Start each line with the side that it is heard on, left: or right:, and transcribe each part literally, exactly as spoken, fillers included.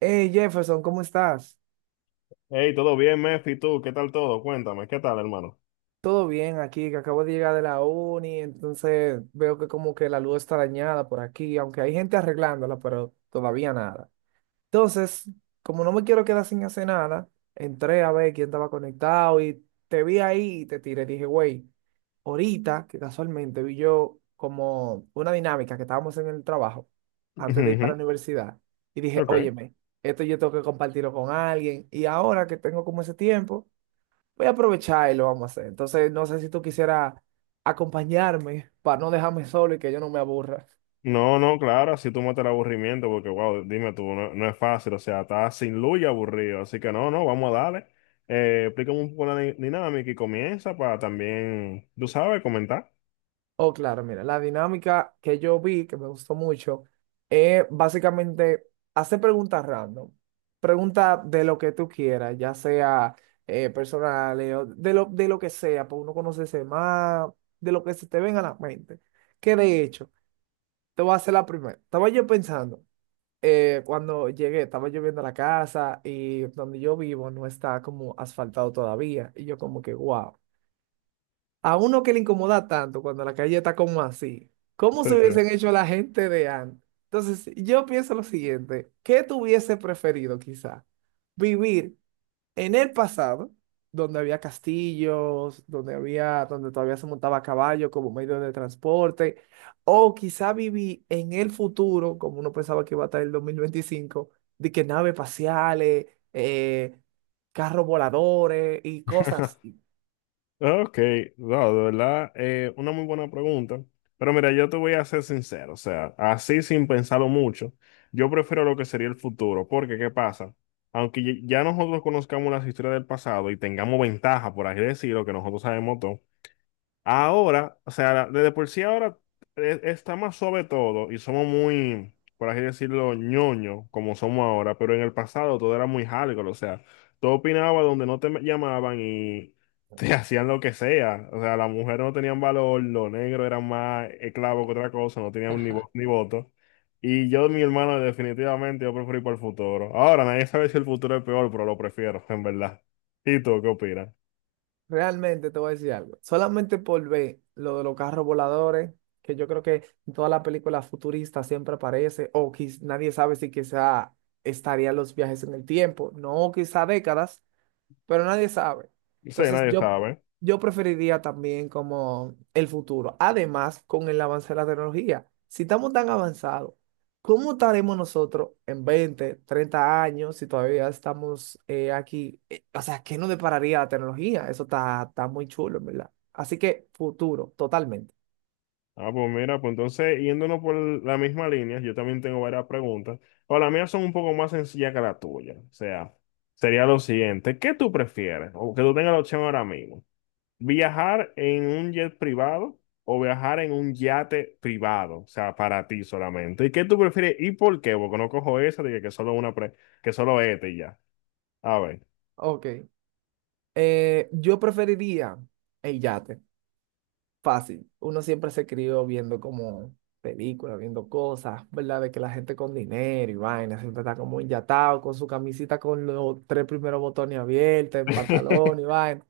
right: Hey Jefferson, ¿cómo estás?
left: Hey, todo bien, Mefi, tú, ¿qué tal todo? Cuéntame, ¿qué tal, hermano?
right: Todo bien aquí, que acabo de llegar de la uni, entonces veo que como que la luz está dañada por aquí, aunque hay gente arreglándola, pero todavía nada. Entonces, como no me quiero quedar sin hacer nada, entré a ver quién estaba conectado y te vi ahí y te tiré. Dije, güey, ahorita que casualmente vi yo como una dinámica que estábamos en el trabajo antes de ir para la
left: Ujú.
right: universidad y dije,
left: Ok.
right: óyeme, esto yo tengo que compartirlo con alguien y ahora que tengo como ese tiempo. Voy a aprovechar y lo vamos a hacer. Entonces, no sé si tú quisieras acompañarme para no dejarme solo y que yo no me aburra.
left: No, no, claro, así tú matas el aburrimiento, porque, wow, dime tú, no, no es fácil, o sea, estás sin luz y aburrido, así que no, no, vamos a darle. Eh, explícame un poco la di- dinámica y comienza para también, tú sabes, comentar.
right: Oh, claro, mira, la dinámica que yo vi, que me gustó mucho, es básicamente hacer preguntas random. Preguntas de lo que tú quieras, ya sea eh, personales o de lo, de lo que sea, para uno conocerse más, de lo que se te venga a la mente. Que de hecho, te voy a hacer la primera. Estaba yo pensando. eh, cuando llegué, estaba lloviendo a la casa y donde yo vivo no está como asfaltado todavía. Y yo como que, wow, a uno que le incomoda tanto cuando la calle está como así, ¿cómo
left: Sí,
right: se
left: sí.
right: hubiesen hecho la gente de antes? Entonces, yo pienso lo siguiente, ¿qué tuviese preferido quizá? ¿Vivir en el pasado, donde había castillos, donde había, donde todavía se montaba a caballo como medio de transporte, o quizá viví en el futuro, como uno pensaba que iba a estar el dos mil veinticinco, de que naves espaciales, eh, carros voladores y cosas. Así.
left: Ok, no, de verdad, eh, una muy buena pregunta. Pero mira, yo te voy a ser sincero, o sea, así sin pensarlo mucho, yo prefiero lo que sería el futuro, porque ¿qué pasa? Aunque ya ya nosotros conozcamos las historias del pasado y tengamos ventaja, por así decirlo, que nosotros sabemos todo. Ahora, o sea, desde por sí ahora, eh, está más suave todo y somos muy, por así decirlo, ñoño, como somos ahora, pero en el pasado todo era muy hardcore, o sea, todo opinaba donde no te llamaban y te hacían lo que sea, o sea, las mujeres no tenían valor, los negros eran más esclavos que otra cosa, no tenían ni, vo- ni voto. Y yo, mi hermano, definitivamente yo preferí para el futuro. Ahora, nadie sabe si el futuro es peor, pero lo prefiero, en verdad. ¿Y tú qué opinas?
right: Realmente te voy a decir algo. Solamente por ver lo de los carros voladores, que yo creo que en todas las películas futuristas siempre aparece, o quiz- nadie sabe si quizá estarían los viajes en el tiempo, no quizá décadas, pero nadie sabe.
left: Sí,
right: Entonces
left: nadie
right: yo,
left: sabe.
right: yo preferiría también como el futuro. Además, con el avance de la tecnología, si estamos tan avanzados, ¿cómo estaremos nosotros en veinte treinta años si todavía estamos eh, aquí? Eh, o sea, ¿qué nos depararía la tecnología? Eso está, está muy chulo, en verdad. Así que futuro, totalmente.
left: Ah, pues mira, pues entonces, yéndonos por la misma línea, yo también tengo varias preguntas. O las mías son un poco más sencillas que la tuya. O sea, sería lo siguiente, ¿qué tú prefieres? O que tú tengas la opción ahora mismo. ¿Viajar en un jet privado o viajar en un yate privado? O sea, para ti solamente. ¿Y qué tú prefieres y por qué? Porque no cojo esa de que solo una pre- que solo este y ya. A ver.
right: Ok. Eh, yo preferiría el yate. Fácil. Uno siempre se crió viendo como películas, viendo cosas, ¿verdad? De que la gente con dinero y vaina siempre está como inyatado con su camisita con los tres primeros botones abiertos, en pantalón y vaina.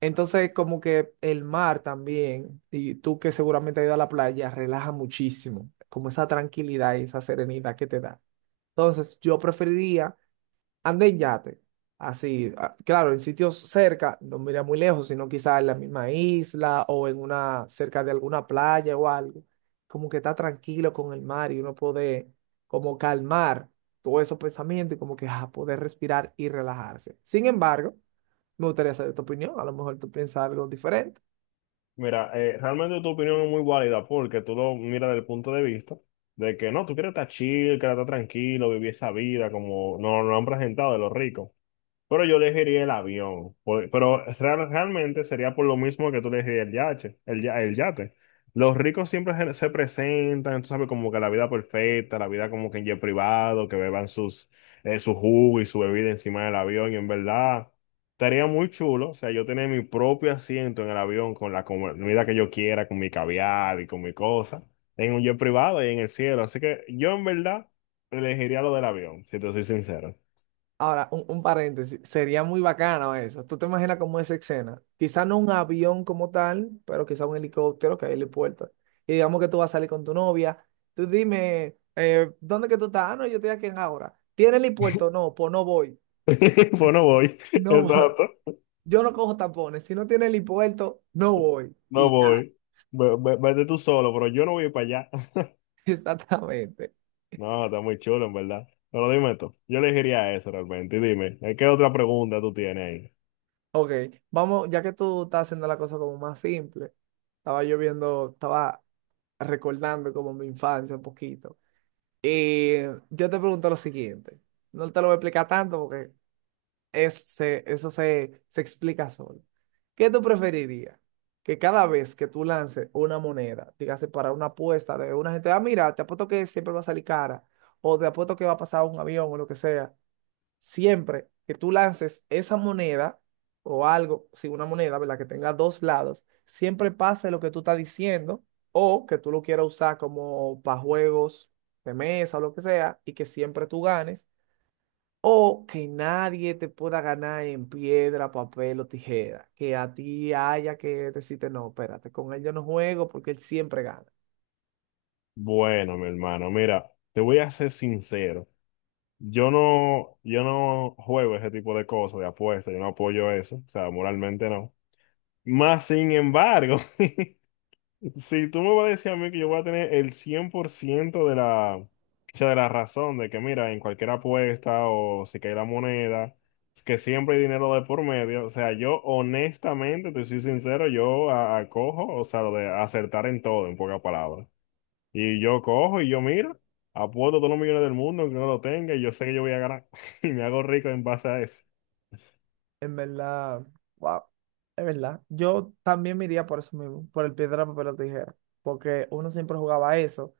right: Entonces, como que el mar también, y tú que seguramente has ido a la playa, relaja muchísimo, como esa tranquilidad y esa serenidad que te da. Entonces, yo preferiría ande en yate, así, a- claro, en sitios cerca, no mira muy lejos, sino quizás en la misma isla o en una, cerca de alguna playa o algo, como que está tranquilo con el mar y uno puede como calmar todos esos pensamientos y como que ah, poder respirar y relajarse. Sin embargo, me gustaría saber tu opinión, a lo mejor tú piensas algo diferente.
left: Mira, eh, realmente tu opinión es muy válida porque tú lo miras desde el punto de vista de que no, tú quieres estar chill, quieres estar tranquilo, vivir esa vida como nos lo han presentado de los ricos. Pero yo elegiría el avión, por- pero real- realmente sería por lo mismo que tú elegirías el yate, el, ya- el yate. Los ricos siempre se, se presentan, tú sabes, como que la vida perfecta, la vida como que en jet privado, que beban sus, eh, su jugo y su bebida encima del avión, y en verdad estaría muy chulo, o sea, yo tener mi propio asiento en el avión con la comida que yo quiera, con mi caviar y con mi cosa, en un jet privado y en el cielo. Así que yo en verdad elegiría lo del avión, si te soy sincero.
right: Ahora, un, un paréntesis, sería muy bacano eso. ¿Tú te imaginas cómo es esa escena? Quizá no un avión como tal, pero quizá un helicóptero que hay helipuerto. Y digamos que tú vas a salir con tu novia. Tú dime, eh, ¿dónde que tú estás? Ah, no, yo estoy aquí en ahora. ¿Tiene helipuerto? No, pues no voy.
left: Pues no voy,
right: No voy.
left: exacto,
right: Yo no cojo tapones. Si no tiene helipuerto, no voy.
left: no
right: Y ya.
left: voy. Ve- ve- Vete tú solo, pero yo no voy para allá.
right: Exactamente.
left: No, está muy chulo, en verdad. Pero dime tú, yo elegiría eso realmente. Y dime, ¿eh, ¿qué otra pregunta tú tienes ahí?
right: Ok, vamos, ya que tú estás haciendo la cosa como más simple, estaba yo viendo, estaba recordando como mi infancia un poquito. Y yo te pregunto lo siguiente, no te lo voy a explicar tanto porque es- se- eso se, se explica solo. ¿Qué tú preferirías? Que cada vez que tú lances una moneda, dígase para una apuesta de una gente, ah, mira, te apuesto que siempre va a salir cara, o te apuesto que va a pasar un avión o lo que sea, siempre que tú lances esa moneda o algo, si una moneda, ¿verdad? Que tenga dos lados, siempre pase lo que tú estás diciendo o que tú lo quieras usar como para juegos de mesa o lo que sea y que siempre tú ganes o que nadie te pueda ganar en piedra, papel o tijera, que a ti haya que decirte, no, espérate, con él yo no juego porque él siempre gana.
left: Bueno, mi hermano, mira, te voy a ser sincero. Yo no, yo no juego ese tipo de cosas, de apuestas, yo no apoyo eso, o sea, moralmente no. Más sin embargo, si tú me vas a decir a mí que yo voy a tener el cien por ciento de la, o sea, de la razón de que, mira, en cualquier apuesta o si cae la moneda, es que siempre hay dinero de por medio, o sea, yo honestamente, te soy sincero, yo a- acojo, o sea, lo de acertar en todo, en pocas palabras. Y yo cojo y yo miro, apuesto todos los millones del mundo que no lo tenga y yo sé que yo voy a ganar. Y me hago rico en base a eso.
right: En verdad, wow, es verdad. Yo también me iría por eso mismo, por el piedra, papel o tijera, porque uno siempre jugaba a eso,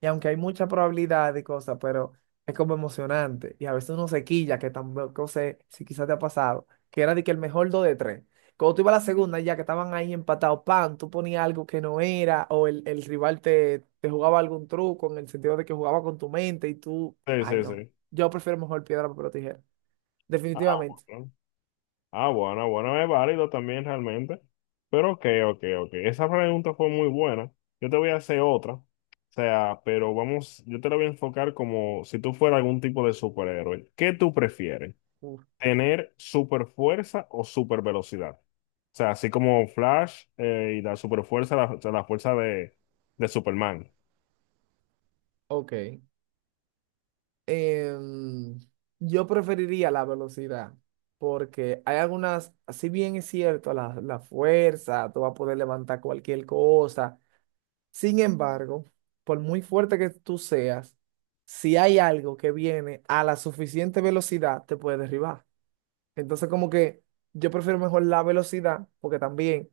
right: y aunque hay mucha probabilidad y cosas, pero es como emocionante, y a veces uno se quilla, que tampoco sé si quizás te ha pasado, que era de que el mejor dos de tres. Cuando tú ibas a la segunda, ya que estaban ahí empatados, pan, tú ponías algo que no era, o el, el rival te, te jugaba algún truco en el sentido de que jugaba con tu mente, y tú,
left: Sí,
right: ay
left: sí,
right: no,
left: sí.
right: yo prefiero mejor piedra, papel o tijera,
left: Ah,
right: definitivamente.
left: bueno. Ah, bueno, bueno, es válido también realmente. Pero ok, ok, ok. Esa pregunta fue muy buena. Yo te voy a hacer otra. O sea, pero vamos, yo te la voy a enfocar como si tú fueras algún tipo de superhéroe. ¿Qué tú prefieres? Tener super fuerza o super velocidad. O sea, así como Flash, eh, y la super fuerza, la, o sea, la fuerza de, de Superman.
right: Ok. Em, yo preferiría la velocidad porque hay algunas, si bien es cierto, la, la fuerza, tú vas a poder levantar cualquier cosa. Sin embargo, por muy fuerte que tú seas, si hay algo que viene a la suficiente velocidad, te puede derribar. Entonces, como que yo prefiero mejor la velocidad, porque también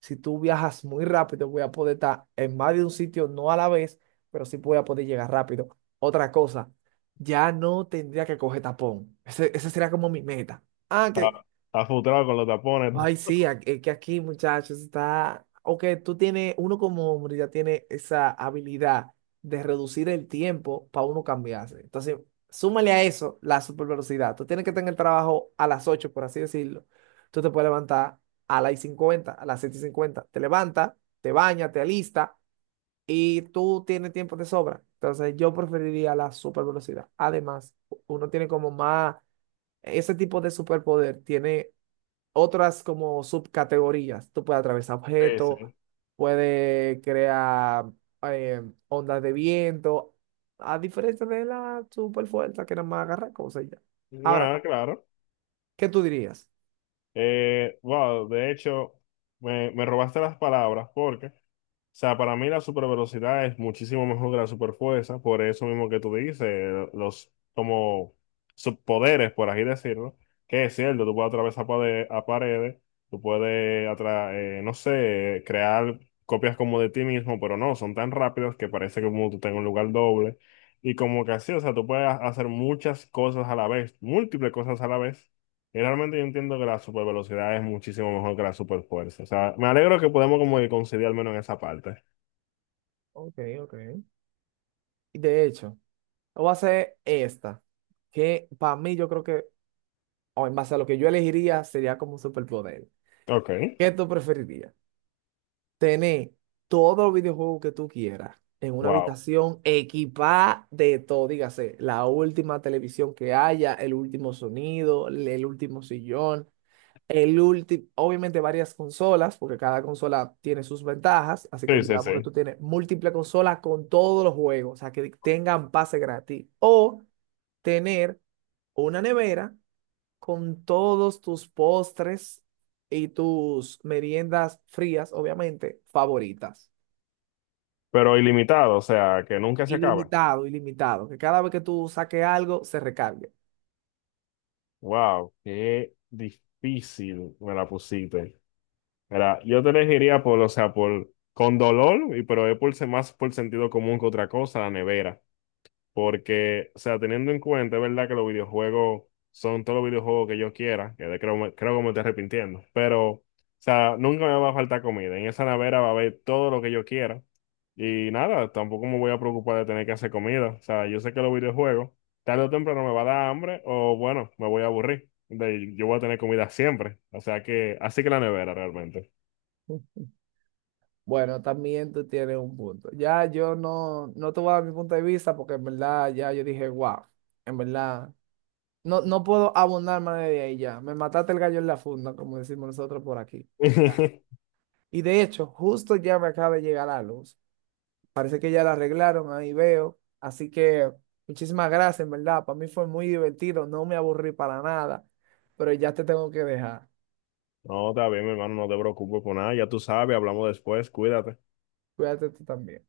right: si tú viajas muy rápido, voy a poder estar en más de un sitio, no a la vez, pero sí voy a poder llegar rápido. Otra cosa, ya no tendría que coger tapón. Ese, esa sería como mi meta. Ah,
left: Está,
right: que
left: está frustrado con los tapones, ¿no?
right: ay, sí, a- es que aquí, muchachos, está. O que tú tienes, uno como hombre ya tiene esa habilidad de reducir el tiempo para uno cambiarse. Entonces, súmale a eso la super velocidad. Tú tienes que tener el trabajo a las ocho, por así decirlo. Tú te puedes levantar a las 50, a las siete y cincuenta. Te levantas, te bañas, te alistas y tú tienes tiempo de sobra. Entonces, yo preferiría la super velocidad. Además, uno tiene como más. Ese tipo de superpoder tiene otras como subcategorías. Tú puedes atravesar
left: Sí,
right: objetos,
left: sí.
right: puedes crear eh, ondas de viento, a diferencia de la super fuerza que nada más agarra cosas y ya. Ahora,
left: Nada, claro.
right: ¿qué tú dirías?
left: Eh, wow, de hecho, me, me robaste las palabras porque sea, para mí la supervelocidad es muchísimo mejor que la superfuerza, por eso mismo que tú dices, eh, los como subpoderes, por así decirlo, que es cierto, tú puedes atravesar pade- a paredes, tú puedes, atra- eh, no sé, crear copias como de ti mismo, pero no, son tan rápidos que parece que como tú tengas un lugar doble, y como que así, o sea, tú puedes ha- hacer muchas cosas a la vez, múltiples cosas a la vez. Y realmente yo entiendo que la supervelocidad es muchísimo mejor que la superfuerza. O sea, me alegro que podemos como que conciliar al menos en esa parte.
right: Ok, ok. Y de hecho, voy a hacer esta, que para mí yo creo que, o en base a lo que yo elegiría, sería como un superpoder.
left: Ok,
right: ¿Qué tú preferirías? Tener todos los videojuegos que tú quieras en una
left: wow.
right: habitación equipada de todo, dígase, la última televisión que haya, el último sonido, el el último sillón, el último, obviamente varias consolas, porque cada consola tiene sus ventajas, así
left: Sí,
right: que
left: sí, sí.
right: digamos que tú tienes múltiples consolas con todos los juegos, o sea, que tengan pase gratis, o tener una nevera con todos tus postres y tus meriendas frías, obviamente, favoritas.
left: Pero ilimitado, o sea, que nunca se acaba.
right: Ilimitado, ilimitado. Que cada vez que tú saques algo, se recargue.
left: Wow, qué difícil me la pusiste. Mira, yo te elegiría por, o sea, por, con dolor, y pero es por, se- más por sentido común que otra cosa, la nevera. Porque, o sea, teniendo en cuenta, es verdad que los videojuegos son todos los videojuegos que yo quiera, que de- creo, me- creo que me estoy arrepintiendo, pero, o sea, nunca me va a faltar comida. En esa nevera va a haber todo lo que yo quiera. Y nada, tampoco me voy a preocupar de tener que hacer comida. O sea, yo sé que los videojuegos, tarde o temprano me va a dar hambre o, bueno, me voy a aburrir. De- yo voy a tener comida siempre. O sea que, así que la nevera realmente.
right: Bueno, también tú tienes un punto. Ya yo no, no te voy a dar mi punto de vista porque en verdad ya yo dije, wow, en verdad, no, no puedo abundar más de ahí ya. Me mataste el gallo en la funda, como decimos nosotros por aquí. Ya. Y de hecho, justo ya me acaba de llegar la luz. Parece que ya la arreglaron, ahí veo. Así que muchísimas gracias, en verdad. Para mí fue muy divertido, no me aburrí para nada, pero ya te tengo que dejar.
left: No, está bien, mi hermano, no te preocupes por nada. Ya tú sabes, hablamos después, cuídate.
right: Cuídate tú también.